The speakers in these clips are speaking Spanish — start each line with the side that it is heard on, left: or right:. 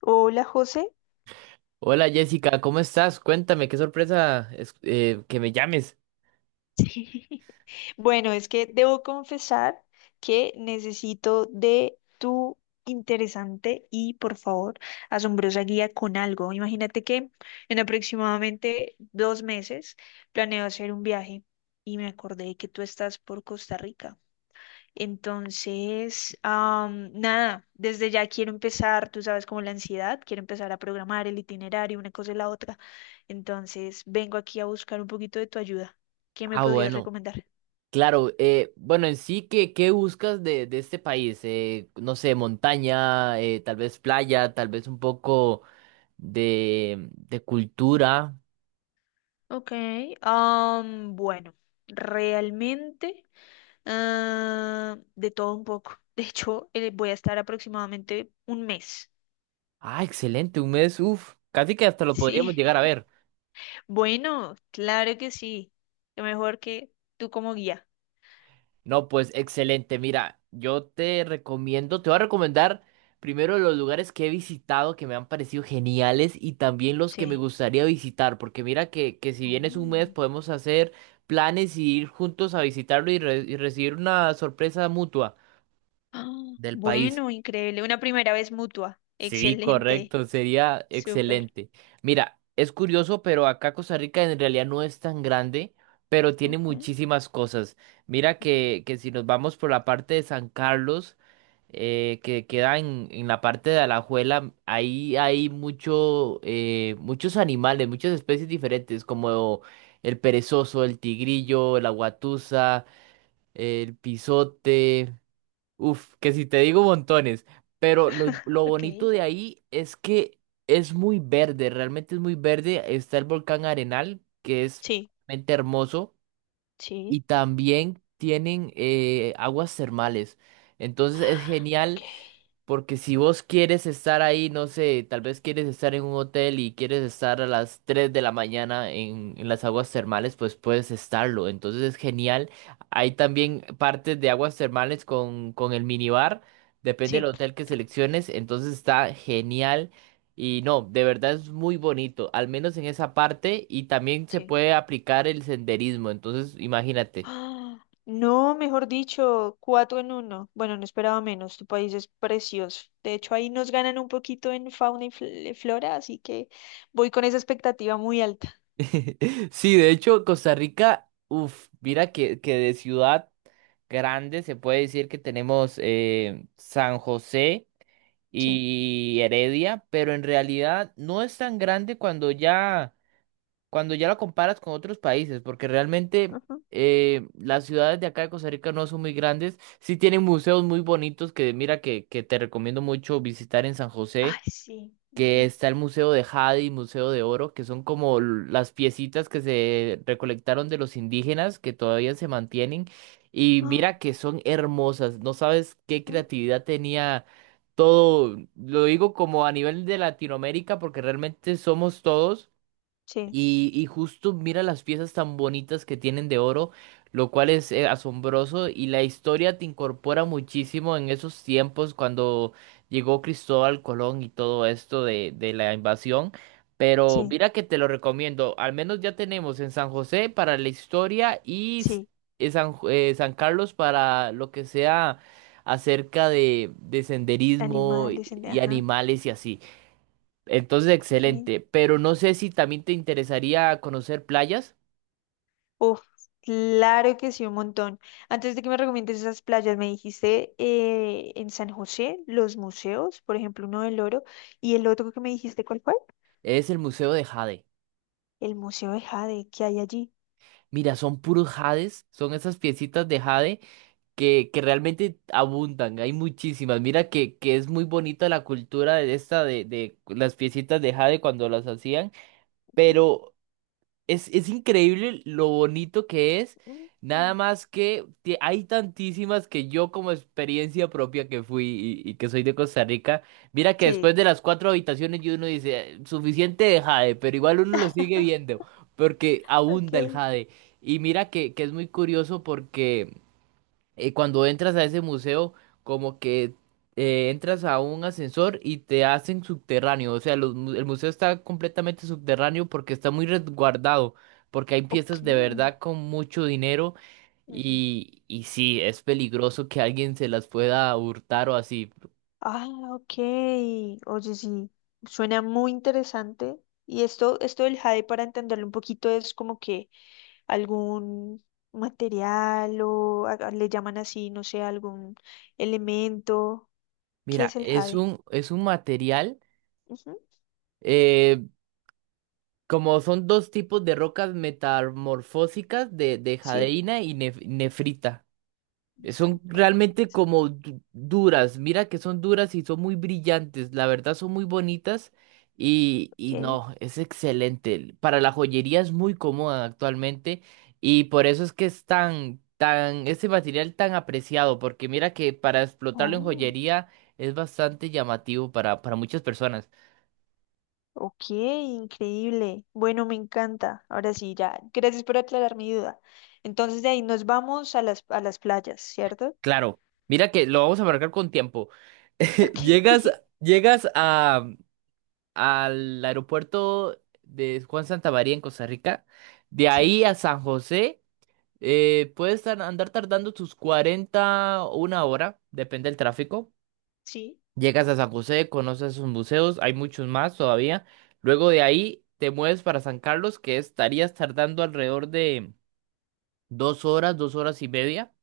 left: Hola, José.
right: Hola Jessica, ¿cómo estás? Cuéntame, qué sorpresa que me llames.
left: Bueno, es que debo confesar que necesito de tu interesante y, por favor, asombrosa guía con algo. Imagínate que en aproximadamente 2 meses planeo hacer un viaje y me acordé que tú estás por Costa Rica. Entonces, nada, desde ya quiero empezar, tú sabes, como la ansiedad, quiero empezar a programar el itinerario, una cosa y la otra. Entonces, vengo aquí a buscar un poquito de tu ayuda. ¿Qué me
right: Ah,
left: podrías
right: bueno,
left: recomendar?
right: claro. Bueno, en sí, ¿qué buscas de este país? No sé, montaña, tal vez playa, tal vez un poco de cultura.
left: Ok, bueno, realmente de todo un poco. De hecho, voy a estar aproximadamente un mes.
right: Ah, excelente, un mes, uff, casi que hasta lo
left: Sí.
right: podríamos llegar a ver.
left: Bueno, claro que sí. Lo mejor que tú como guía.
right: No, pues excelente. Mira, te voy a recomendar primero los lugares que he visitado que me han parecido geniales y también los que me
left: Sí.
right: gustaría visitar, porque mira que si vienes un mes
left: Oh.
right: podemos hacer planes y ir juntos a visitarlo y recibir una sorpresa mutua
left: Ah,
right: del país.
left: bueno, increíble. Una primera vez mutua.
right: Sí,
left: Excelente.
right: correcto, sería
left: Súper.
right: excelente. Mira, es curioso, pero acá Costa Rica en realidad no es tan grande, pero tiene
left: Ok.
right: muchísimas cosas. Mira
left: Ujú.
right: que si nos vamos por la parte de San Carlos, que queda en la parte de Alajuela, ahí hay muchos animales, muchas especies diferentes, como el perezoso, el tigrillo, la guatusa, el pisote. Uf, que si te digo montones, pero lo, lo bonito
left: Ok.
right: de ahí es que es muy verde, realmente es muy verde. Está el volcán Arenal, que es
left: Sí,
right: realmente hermoso, y
left: sí.
right: también tienen aguas termales. Entonces es
left: Ok.
right: genial porque si vos quieres estar ahí, no sé, tal vez quieres estar en un hotel y quieres estar a las 3 de la mañana en las aguas termales, pues puedes estarlo. Entonces es genial. Hay también partes de aguas termales con el minibar, depende del
left: Sí,
right: hotel que selecciones. Entonces está genial. Y no, de verdad es muy bonito, al menos en esa parte. Y también se
left: sí.
right: puede aplicar el senderismo. Entonces, imagínate.
left: Ah, no, mejor dicho, cuatro en uno. Bueno, no esperaba menos. Tu país es precioso. De hecho, ahí nos ganan un poquito en fauna y flora, así que voy con esa expectativa muy alta.
right: Sí, de hecho, Costa Rica, uff, mira que de ciudad grande se puede decir que tenemos San José
left: Sí.
right: y Heredia, pero en realidad no es tan grande cuando ya lo comparas con otros países, porque realmente
left: Ujú.
right: las ciudades de acá de Costa Rica no son muy grandes, sí tienen museos muy bonitos que mira que te recomiendo mucho visitar en San
left: Ay,
right: José
left: sí.
right: que
left: Ujú.
right: está el Museo de Jade y Museo de Oro, que son como las piecitas que se recolectaron de los indígenas que todavía se mantienen. Y
left: Ah,
right: mira que son hermosas, no sabes qué
left: ujú.
right: creatividad tenía todo, lo digo como a nivel de Latinoamérica, porque realmente somos todos.
left: Sí,
right: Y justo mira las piezas tan bonitas que tienen de oro, lo cual es asombroso y la historia te incorpora muchísimo en esos tiempos cuando llegó Cristóbal Colón y todo esto de la invasión. Pero
left: sí,
right: mira que te lo recomiendo, al menos ya tenemos en San José para la historia y
left: sí.
right: San Carlos para lo que sea acerca de senderismo y
left: Animales,
right: y
left: ajá.
right: animales y así. Entonces,
left: Okay.
right: excelente. Pero no sé si también te interesaría conocer playas.
left: Uf, claro que sí, un montón. Antes de que me recomiendes esas playas, me dijiste en San José, los museos, por ejemplo, uno del Oro, y el otro que me dijiste, ¿cuál fue?
right: Es el Museo de Jade.
left: El Museo de Jade, ¿que hay allí?
right: Mira, son puros jades, son esas piecitas de jade que realmente abundan, hay muchísimas. Mira que es muy bonita la cultura de de las piecitas de jade cuando las hacían,
left: Ujú,
right: pero es increíble lo bonito que es,
left: ujú.
right: nada más que hay tantísimas que yo como experiencia propia que fui y que soy de Costa Rica, mira que
left: Sí.
right: después de las 4 habitaciones y uno dice, suficiente de jade", pero igual uno lo sigue viendo porque abunda el
left: Ok.
right: jade. Y mira que es muy curioso porque cuando entras a ese museo, como que entras a un ascensor y te hacen subterráneo. O sea, los el museo está completamente subterráneo porque está muy resguardado, porque hay
left: Ok.
right: piezas de verdad con mucho dinero
left: Ujú.
right: y sí, es peligroso que alguien se las pueda hurtar o así.
left: Ah, ok. Oye, sí, suena muy interesante. Y esto del jade, para entenderlo un poquito, es como que algún material o le llaman así, no sé, algún elemento. ¿Qué
right: Mira,
left: es el
right: es
left: jade?
right: un, es un material,
left: Ujú,
right: eh, como son dos tipos de rocas metamorfósicas de
left: sí,
right: jadeína y nefrita. Son
left: fruta,
right: realmente
left: interesante.
right: como duras, mira que son duras y son muy brillantes, la verdad son muy bonitas y
left: Ok.
right: no, es excelente. Para la joyería es muy cómoda actualmente y por eso es que es este material tan apreciado, porque mira que para explotarlo en
left: Oh,
right: joyería es bastante llamativo para muchas personas.
left: ok, increíble. Bueno, me encanta. Ahora sí, ya. Gracias por aclarar mi duda. Entonces de ahí nos vamos a las, playas, ¿cierto?
right: Claro, mira que lo vamos a marcar con tiempo.
left: Ok.
right: Llegas, llegas a al aeropuerto de Juan Santamaría en Costa Rica. De
left: Sí.
right: ahí a San José, puedes andar tardando tus 40 o una hora, depende del tráfico.
left: Sí,
right: Llegas a San José, conoces sus museos, hay muchos más todavía. Luego de ahí te mueves para San Carlos, que estarías tardando alrededor de 2 horas, 2 horas y media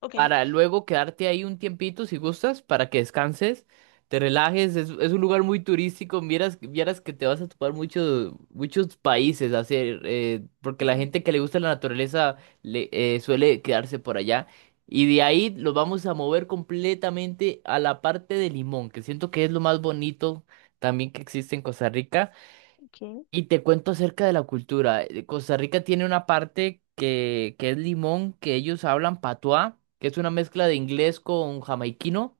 left: ok.
right: para luego quedarte ahí un tiempito si gustas, para que descanses, te relajes, es un lugar muy turístico, vieras que te vas a topar muchos países a hacer, porque la
left: Ujú,
right: gente que le gusta la naturaleza suele quedarse por allá. Y de ahí los vamos a mover completamente a la parte de Limón, que siento que es lo más bonito también que existe en Costa Rica.
left: ok.
right: Y te cuento acerca de la cultura. Costa Rica tiene una parte que es Limón, que ellos hablan patuá, que es una mezcla de inglés con jamaiquino.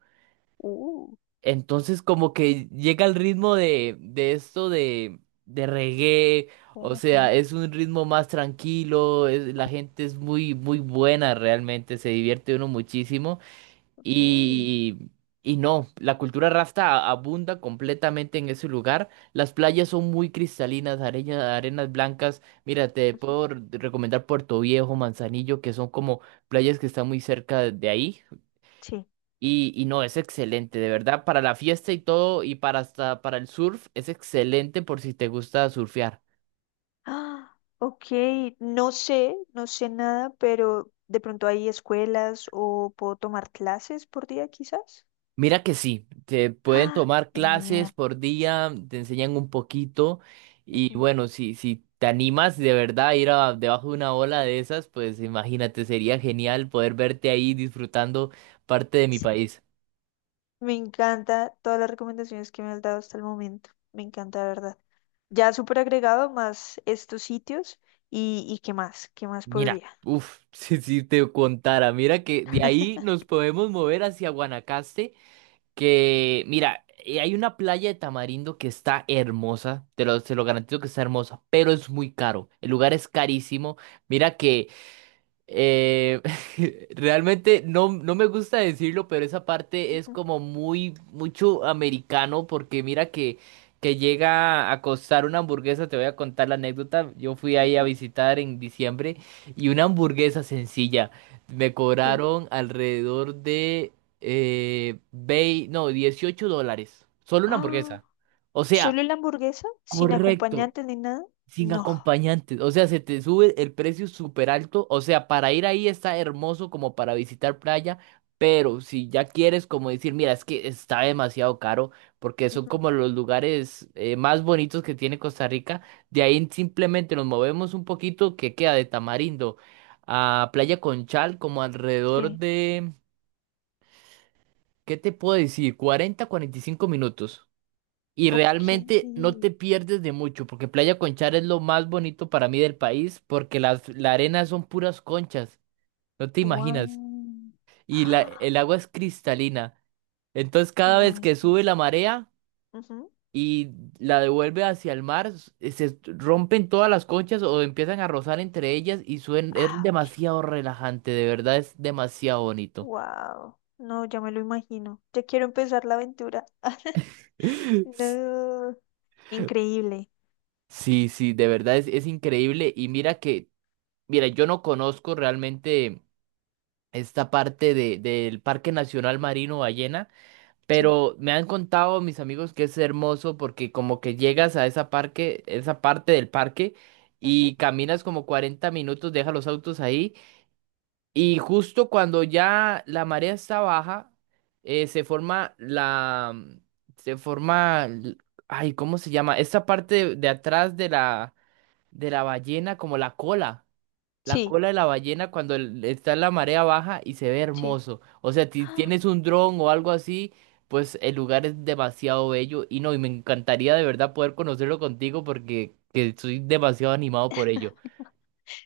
left: Uh,
right: Entonces como que llega el ritmo de esto de reggae. O
left: ajá,
right: sea, es un ritmo más tranquilo, la gente es muy, muy buena realmente, se divierte uno muchísimo.
left: ok.
right: Y, y no, la cultura rasta abunda completamente en ese lugar. Las playas son muy cristalinas, arenas blancas. Mira, te puedo recomendar Puerto Viejo, Manzanillo, que son como playas que están muy cerca de ahí.
left: Sí.
right: Y no, es excelente, de verdad, para la fiesta y todo, y para hasta para el surf, es excelente por si te gusta surfear.
left: Ah, ok, no sé, no sé nada, pero de pronto hay escuelas o puedo tomar clases por día quizás.
right: Mira que sí, te pueden
left: Ah,
right: tomar
left: genial.
right: clases por día, te enseñan un poquito y
left: Ujú.
right: bueno, si te animas de verdad a ir debajo de una ola de esas, pues imagínate, sería genial poder verte ahí disfrutando parte de mi
left: Sí.
right: país.
left: Me encanta todas las recomendaciones que me has dado hasta el momento. Me encanta, de verdad. Ya súper agregado más estos sitios y qué más
right: Mira,
left: podría.
right: uff, si te contara, mira que de ahí nos podemos mover hacia Guanacaste, que mira, hay una playa de Tamarindo que está hermosa, se lo garantizo que está hermosa, pero es muy caro, el lugar es carísimo. Mira que Eh, realmente no me gusta decirlo, pero esa parte es
left: Ujú,
right: como muy, mucho americano, porque mira que llega a costar una hamburguesa, te voy a contar la anécdota, yo fui ahí a
left: ujú,
right: visitar en diciembre y una hamburguesa sencilla, me
left: sí.
right: cobraron alrededor de, no, 18 dólares, solo una
left: Ah,
right: hamburguesa. O sea,
left: ¿solo la hamburguesa? ¿Sin
right: correcto,
left: acompañante ni nada?
right: sin
left: No.
right: acompañantes, o sea, se te sube el precio súper alto, o sea, para ir ahí está hermoso como para visitar playa, pero si ya quieres como decir, mira, es que está demasiado caro, porque son
left: Ujú,
right: como los lugares más bonitos que tiene Costa Rica, de ahí simplemente nos movemos un poquito que queda de Tamarindo a Playa Conchal como alrededor
left: sí.
right: de, ¿qué te puedo decir? 40, 45 minutos. Y
left: Ok.
right: realmente no te pierdes de mucho, porque Playa Conchar es lo más bonito para mí del país, porque la arena son puras conchas, no te imaginas.
left: Wow.
right: Y
left: Ah,
right: el agua es cristalina. Entonces cada
left: no
right: vez que
left: entiendo.
right: sube la marea
left: Ujú.
right: y la devuelve hacia el mar, se rompen todas las conchas o empiezan a rozar entre ellas es
left: Ah,
right: demasiado relajante, de verdad es demasiado bonito.
left: wow. No, ya me lo imagino. Ya quiero empezar la aventura. No. Increíble.
right: Sí, sí, de verdad es increíble. Y mira, yo no conozco realmente. Esta parte del Parque Nacional Marino Ballena,
left: Sí.
right: pero me han contado mis amigos que es hermoso porque como que llegas a esa parte del parque y
left: Ujú.
right: caminas como 40 minutos, dejas los autos ahí y justo cuando ya la marea está baja, eh, se forma la, se forma, ay, ¿cómo se llama? Esta parte de atrás de la ballena como la cola. La
left: Sí,
right: cola de la ballena cuando está en la marea baja y se ve
left: sí.
right: hermoso. O sea, si
left: Ah,
right: tienes un dron o algo así, pues el lugar es demasiado bello. Y no, y me encantaría de verdad poder conocerlo contigo porque que estoy demasiado animado por ello.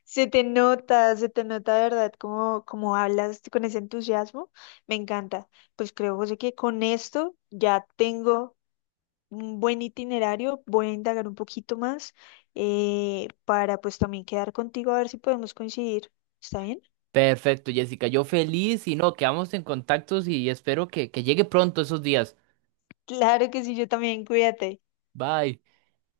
left: se te nota, se te nota de verdad cómo, hablas con ese entusiasmo. Me encanta. Pues creo, José, que con esto ya tengo un buen itinerario, voy a indagar un poquito más para pues también quedar contigo a ver si podemos coincidir. ¿Está bien?
right: Perfecto, Jessica. Yo feliz y no, quedamos en contactos y espero que llegue pronto esos días.
left: Claro que sí, yo también, cuídate.
right: Bye.